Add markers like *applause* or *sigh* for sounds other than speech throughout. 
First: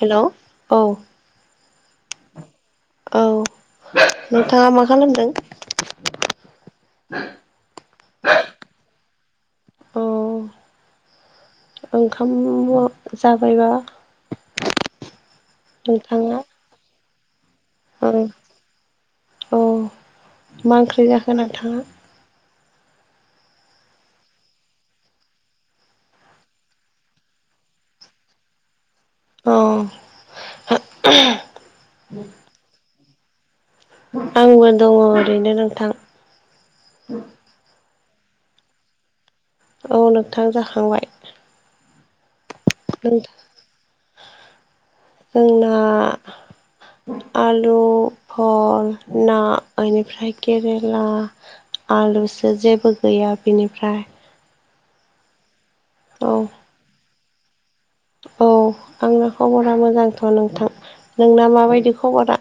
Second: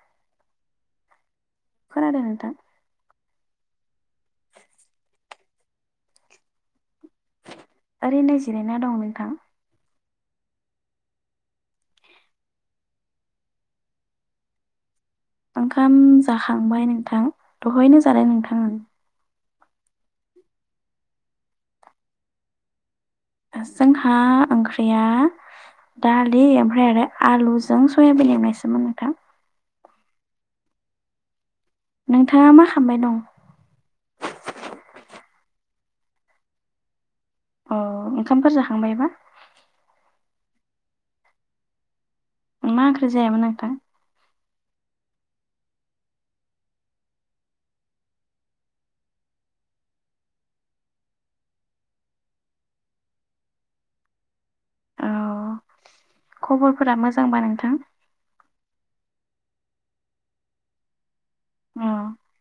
Hello औ। खोनादों नोंथां? औ नोंथाङा मा खालामदों? ओरैनो जिरायना दं नोंथां। औ ओंखाम जाबायबा? ओंखाम नोंथाङा जाखांबाय नोंथां दहयनो जानाय नोंथां आं। अ मा ओंख्रि जाखो नोंथाङा? जोंहा ओंख्रिया दालि ओमफ्राय आरो आलुजों सयाबिन एवनायसोमोन नोंथां। औ। नोंथाङा मा खामबाय दं? आंबो दङ ओरैनो नोंथां। अ ओंखामफोर जाखांबायबा? औ नोंथां जाखांबाय। मा ओंख्रि जायामोन नोंथां? जोंना आलु भल ना ओनिफ्राय केरेला आलुसो जेबो गैया बिनिफ्राय औ खबरफोरा मोजांबा नोंथां। औ आंना खबरा मोजांथ नोंथां नोंना अ माबायदि खबरा?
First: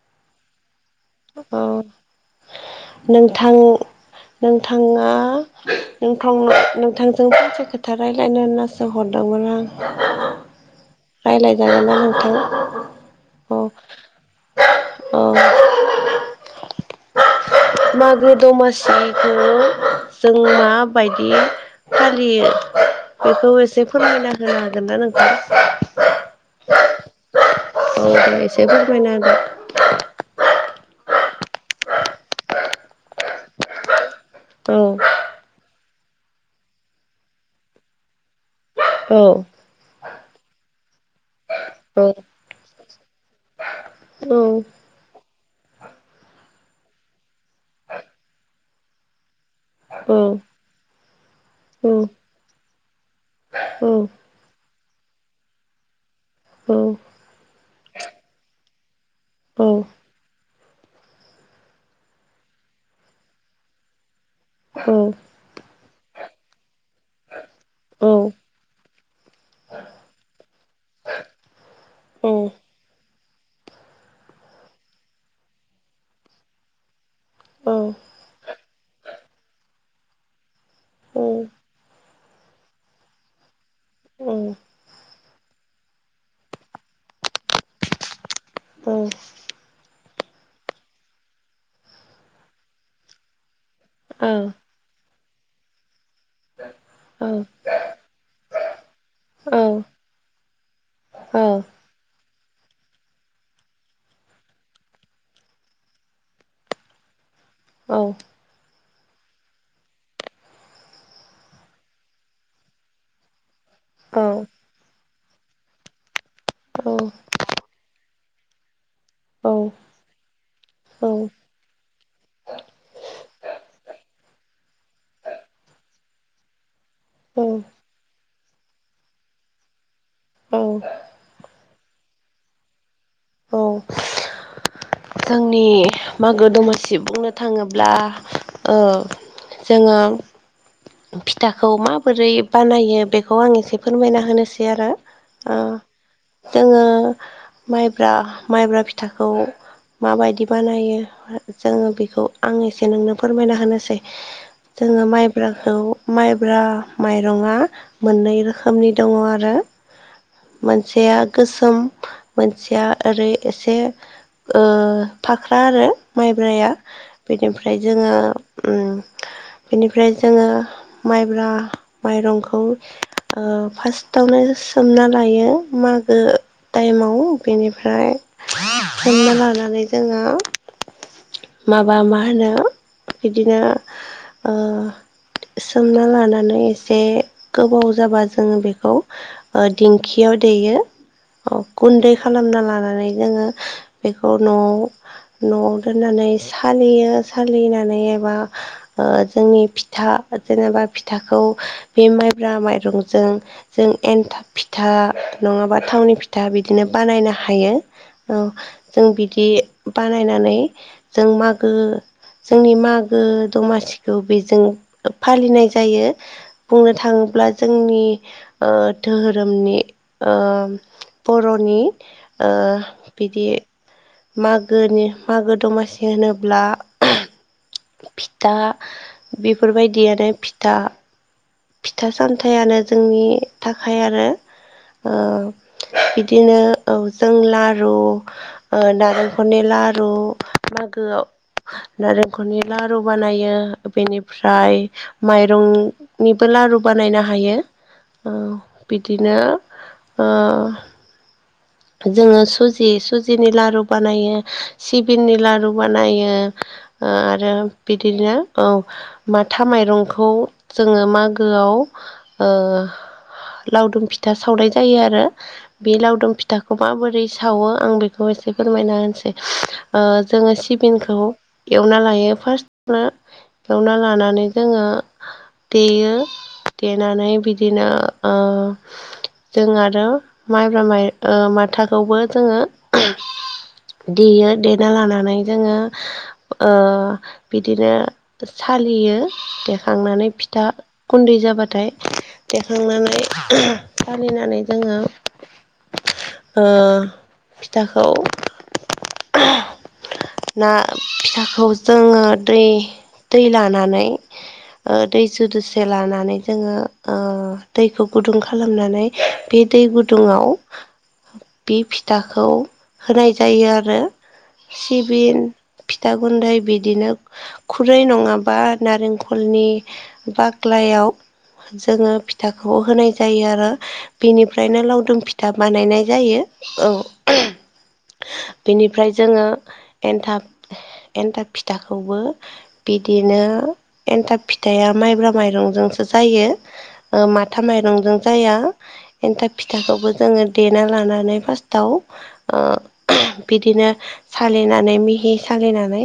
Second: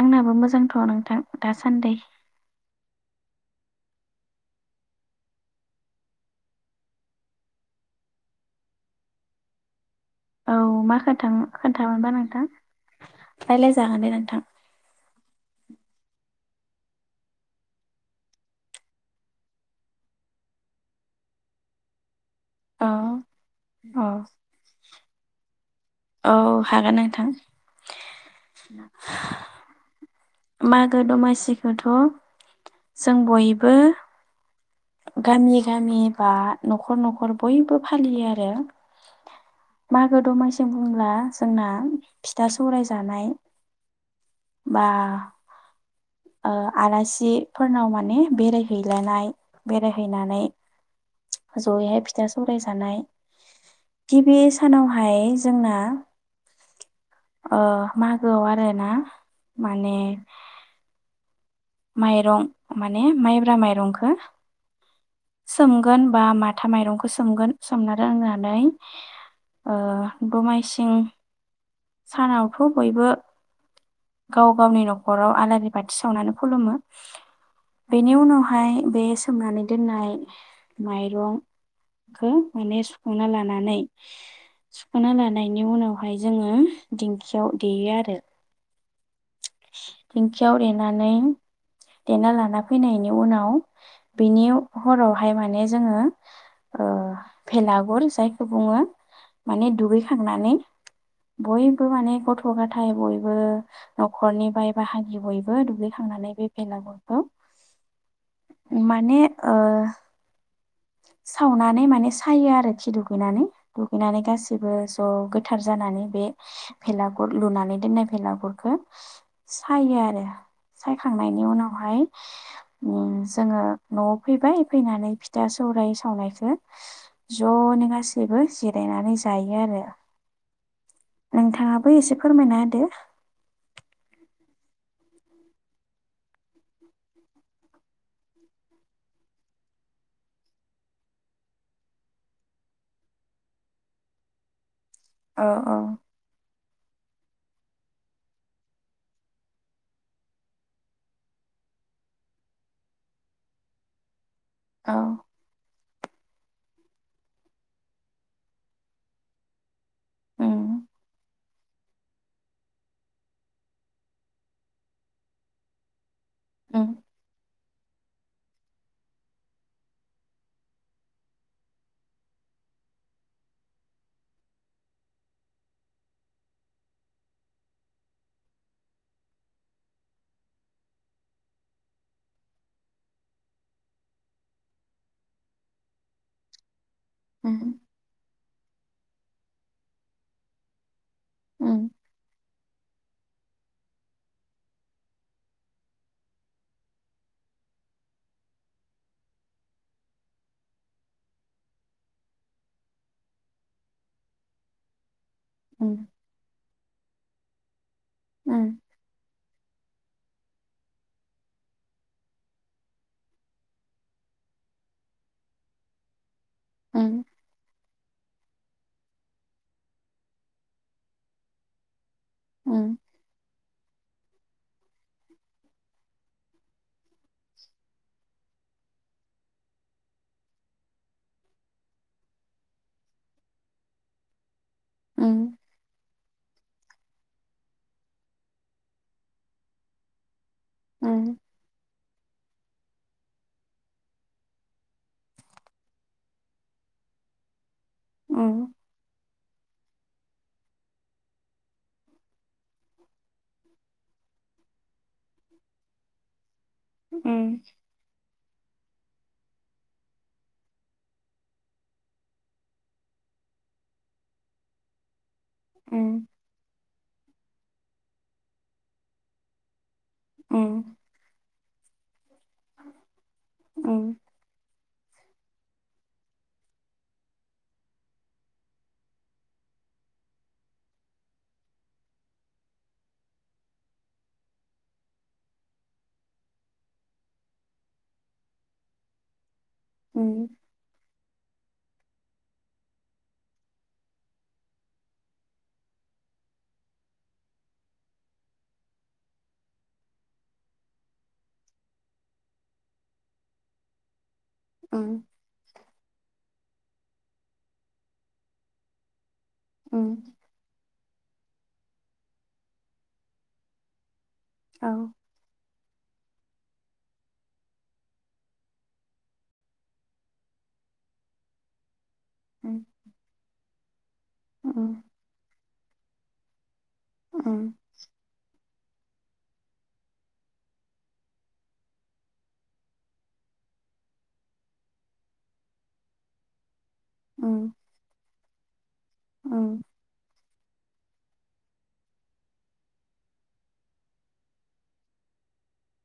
आंनाबो मोजांथ नोंथां औ दासान्दै नोंथां नोंथाङा नोंथां नोंथांजों फंसे खोथा रायलायनो होननासो हरदों। दोंमोन आं। औ मा खोथा रायज्लायजागोन ना खोन्थामोनबा नोंथां? अ रायलाय जागोन दे नोंथांं। अ *unintelligible* मागो दमासिखौ जों माबायदि फालि लियो औ बेखौ एसे औ फोरमायना होनो हागोन ना नोंथां? औ हागोन नोंथां *inaudible* मागो दमासिखौथ जों बयबो होदो गामि गामि बा न'खर न'खर बयबो फालियो आरो। औ। मागो दमासि बुंब्ला जोंना औ फिथा सौराय जानाय औ बा ओ आलासिफोरनाव माने बेरायहैलायनाय। औ औ बेरायहैनानै औ जयैहाय फिथा सौराय जानाय। गिबि सानावहाय जोंना ओ मागोआव आरो ना माने माइरं माने माइब्रा माइरंखो औ सोमगोन बा माथा माइरंखौ सोमगोन सोमना दोननानै। ओ- दमायसिं सानावथ' बयबो। गाव गावनि न'खराव आलारि बाथि सावनानै खुलुमो। बेनि उनावहाय बे सोमनानै दोननाय माइरं। खौ माने सुखांना लानानै। औ सुख'ना लानायनि उनावहाय जोङो दिंखियाव देयो आरो। औ दिंखियाव देनानै, देना लाना फैनायनि उनाव औ बिनि हरावहाय माने जोङो। ओ-भेलागुर जायखौ बुङो औ माने दुगैखांनानै। औ बयबो माने गथ' गथाय बयबो नख खरनि बाय बाहागि बयबो दुगैखांनानै बे बेलागुरखौ। औ माने ओ- सावनानै माने सायो आरो खि दुगैनानै दुगैनानै गासिबो। गोथार जानानै बे भेलागुर लुनानै दोननाय भेलागुरखौ औ सायो। आरो सायखांनायनि उनावहाय उम जोङो न'आव फैबाय फैनानै, फिथा सौराय सावनायखौ औ ज'नो गासैबो जिरायनानै जायो आरो। औ नोंथाङाबो एसे फोरमायना होदो। औ जोंनि मागो दमासि बुंनो थाङोब्ला ओ। जोङो फिथाखौ माबोरै बानायो बेखौ आं एसे फोरमायना होनोसै आरो। औ ओ औ जोङो माइब्रा माइब्रा फिथाखौ माबायदि बानायो जोङो बेखौ आं एसे नोंनो फोरमायना होनोसै। औ जोङो माइब्राखौ माइब्रा माइरङा मोननै रोखोमनि दङ आरो। मोनसेया गोसोम मोनसेया ओरै एसे ओ-फाख्रा आरो माइब्राया बेनिफ्राय जोङो उम। बेनिफ्राय जोङो माइब्रा माइरंखौ ओ- फार्स्टआवनो। सोमना लायो मागो टाइमाव बेनिफ्राय। सोमना लानानै जोङो। माबा मा होनो बिदिनो ओ- सोमना लानानै एसे गोबाव जाबा जोङो बेखौ ओ- दिंखियाव देयो। औ गुन्दै खालामना लानानै जोङो बेखौ न'आव न'आव दो ननानै सालियो सालिनानै एबा ओ- जोंनि फिथा जेनेबा- फिथाखौ बे माइब्रा माइरंजों जों एन्थाब फिथा नङाबा थावनि फिथा बिदिनो बानायनो हायो औ जों बिदि। बानायनानै जों मागो। जोंनि मागो दमासिखौ बेजों फालिनाय जायो। बुंनो थाङोब्ला जोंनि, ओ-धोहोरोमनि ओ- बर'नि ओ- बिदि मागोनि मागो दमासि होनोब्ला - फिथा बेफोरबायदियानो फिथा। फिथा सामथायानो जोंनि थाखाय आरो। ओ- बिदिनो औ जों लारु नालेंखलनि लारु मागोआव नारें खनि लारु बानायो बेनिफ्राय माइरं- निबो लारु बानायनो हायो ओ बिदि बिदिनो ओ जोङो सुजि सुजिनि लारु बानायो सिबिंनि लारु बानायो ओ आरो बिदिनो औ माथा माइरंखौ जोङो मागोआव ओ लावदुम फिथा सावनाय जायो आरो बे लावदुम फिथाखौ माबोरै सावो आं बेखौ एसे फोरमायना होनोसै ओ जोङो सिबिंखौ एवना लायो फार्स्ट एवना लानानै जोङो देयो देनानै बिदिनो ओ जों आरो माइब्रा माइ माथाखौबो जोङो देयो देना लानानै जोङो ओ बिदिनो सालियो दे खांनानै फिथा गुन्दै जाबा- थाय देखांनानै सालिनानै जोङो ओ फिथाखौ ना फिथाखौ जोङो दै दै लानानै ओ दै दोसे लानानै जोङो ओ दैखौ गुदुं खालामनानै बे दै गुदुंआव बे फिथाखौ होनाय जायो आरो सिबिंन फि- था गुन्दै बिदिनो खुरै नङाबा नारेंखलनि बाग्लायाव जोङो फि- थाखौ होनाय जायो आरो बेनिफ्रायनो लावदुम फिथा बानायनाय जायो औ बिनिफ्राय जोङो एन्थाब एन्थाब फिथाखौबो बिदिनो एन्थाब फिथाइया माइब्रा माइरंजोंसो जायो ओ माथा माइरंजों जाया एन्थाब फिथाखौबो आङो देना लानानै फास्थाव ओ बिदिनो सालिनानै मिहि सालिनानै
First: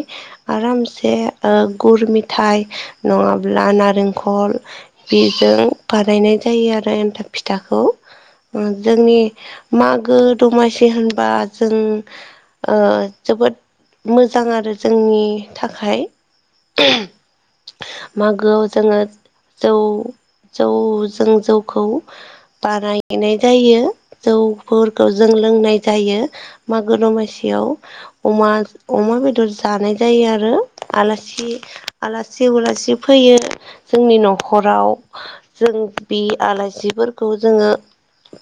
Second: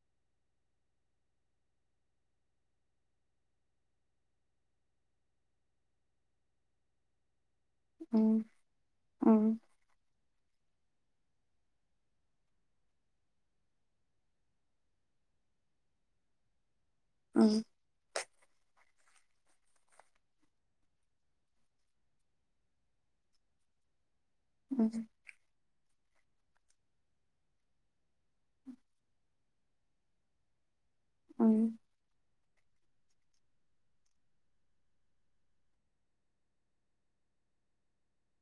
आरामसे ओ गुर मेंथाय नङाब्ला नारेंख- खल बेजों बानायनाय जायो आरो एनथाब फिथाखौ जोंनि मागो दमासि होनबा जों ओ जोबोद मोजां आरो जोंनि थाखाय मागोआव जोङो जौ जौ जों जौखौ बानायनाय जायो जौफोरखौ जों लोंनाय जायो मागो दमासियाव अमा अमा बेदर जानाय जायो आरो आलासि आलासि उलासि फैयो जोंनि न'खराव जों बि आलासिफोरखौ जोङो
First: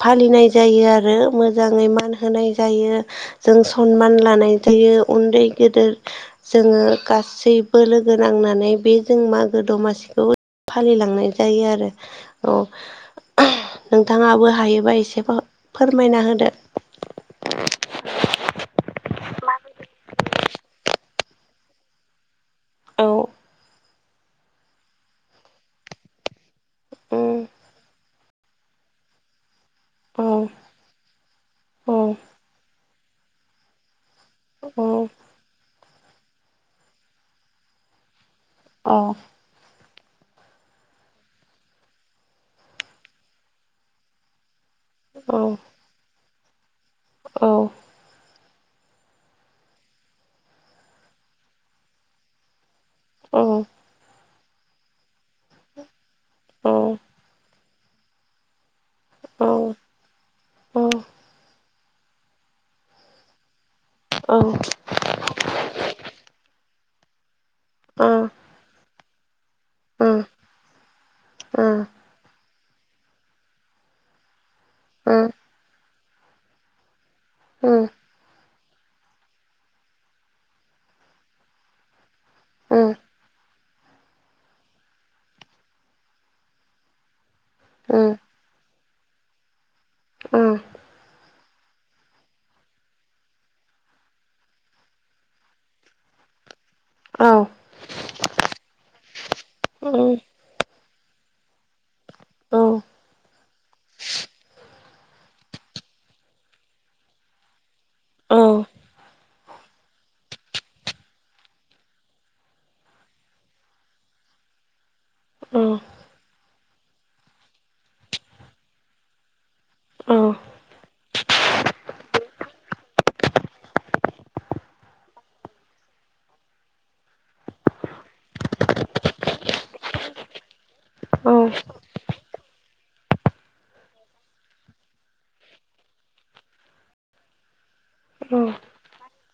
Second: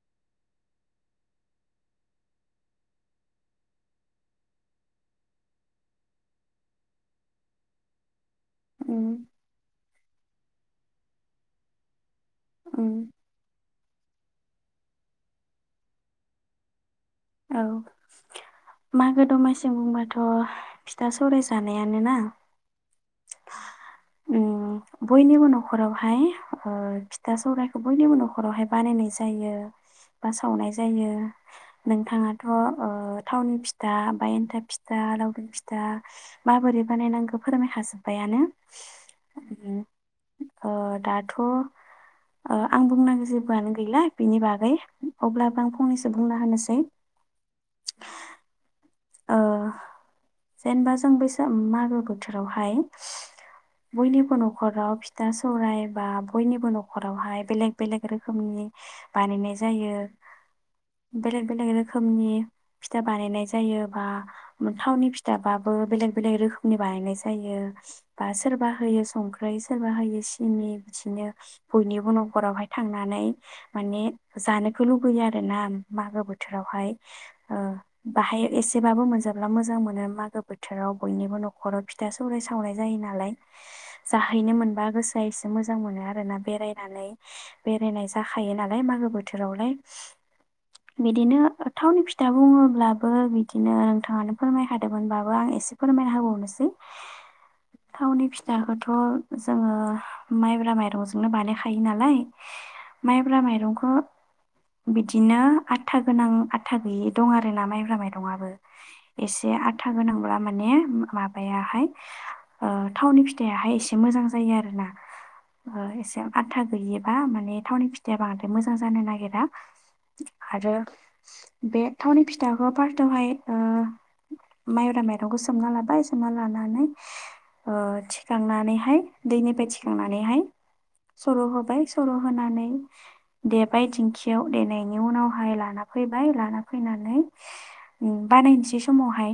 फालिनाय जायो आरो मोजाङै मान होनाय जायो जों सनमान लानाय थोयो उन्दै गेदेर जोङो गासैबो लोगो नांनानै बे जों मागो दमासिखौ फालिलांनाय जायो आरो औ नोंथाङाबो हायोबा एसे फो फोरमायना होदो औ मागो दमासिम बुंबाथ' फाथा सौराय जानायानो ना औ उम बयनिबो नखरावहाय ओ फिथा उम सौराइखौ बयनिबो न' नखरावहाय बानायनाय जायो औ बा सावनाय जायो औ नोंथाङाथ' ओ ओ थावनि फिथा आमफाय एनथाब फिथा औ लावदुम फिथा था माबोरै बानायनांगौ फोरमाय खाजोबबायानो औ उम ओ दाथ' ओ आं बुंनांगौ जेबोआनो गैला बिनि बागै औ अब्लाबो आं फंनैसो बुंना होनोसै औ ओ जेनेबा जों बैसाग मागो बोथोरावहाय औ बयनिबो न' खराव फिथा सौराय बा बयनिबो औ नखरावहाय बेलेग बेलेग रोखोमनि बानायनाय जायो बेलेग बेलेग रोखोमनि फिथा बानायनाय जायो बा थावनि फि थाबाबो बेलेग बेलेग रोखोमनि बानायनाय जायो औ बा सोरबा होयो संख्रै सोरबा होयो सिनि बिदिनो बयनिबो नखरावहाय थांनानै माने जानो खौ लुबैयो आरोना मागो बोथोरावहाय ओ बाहाय एसे बाबो मोनजाब्ला मोजां मोनो मागो बोथोराव बयनिबो नखराव फिथा सौवराइ सावनाय जायो नालाय जाहैनो मोनबा गोसोआ एसे मोजां मोनो आरोना बेरायनानै ओ बेरायनाय जाखायो नालाय मागो बोथोरावलाय बिदिनो थावनि फिथा बुङोब्लाबो बिद बिदिनो नोंथाङानो फोरमायखादोंमोनबाबो आं एसे फोरमायना होबावनोसै थावनि फिथाखौथ' जोङो ओ माइब्रा माइ रंजोंनो बानायखायो नालाय ओ माइब्रा माइरंखौ बिदिनो आथा गोनां आथा गैयि दं आरोना माइब्रा माइरं आबो ओ एसे आथा गोनांब्ला माने माबायाहाय ओ थावनि नि फिथायाहाय एसे मोजां जायो आरो ना ओ एसे आथा गैयैबा माने थावनि फिथाया बांद्राय मोजां जानो नागिरा ओ आरो बे थावनि फिथाखौ फारटआवहाय ओ माइब्रा माइरंखौ सोमना लाबाय सोमना लानानै ओ थिखांनानैहाय दैनिफ्राय थिखांनानैहाय सर' होबाय सर' होनानै देबाय थेंखियाव देनायनि उनावहाय लाना फैबाय लाना फैनानै *inaudible* उम बानायनोसै समावहाय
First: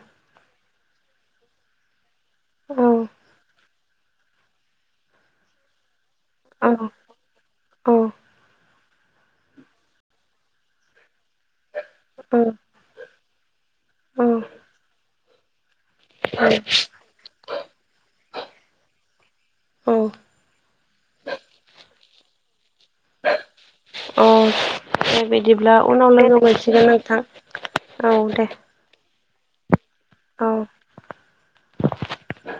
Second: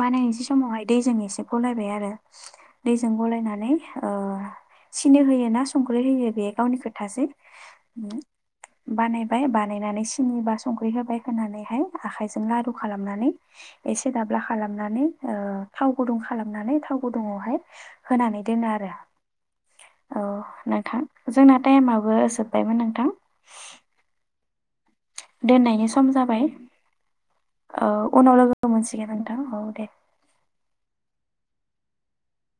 बानायनोसै समावहाय दैजों एसे गलायबाय आरो औ दैजों गलायनानै ओ सिनो होयोना सं ख्रै होयो बे गावनि खोथासै उम बानायबाय बानायनानै सिनि बा संख्रि होबाय होनानैहाय आखायजों लारु खालामनानै एसे औ औ दाब्ला खालामनानै ओ थाव गुदुं खालामनानै थाव गुदुङावहाय होनानै दोनो आरो औ नोंथां जोंना टाइमाबो जोबबायमोन नोंथां बेबायदिब्ला दोननायनि सम उनाव लोगो जाबाय मोनसिगोन नोंथां औ उनाव दे लोगो मोनसिगोन नोंथां औ दे औ *unintelligible*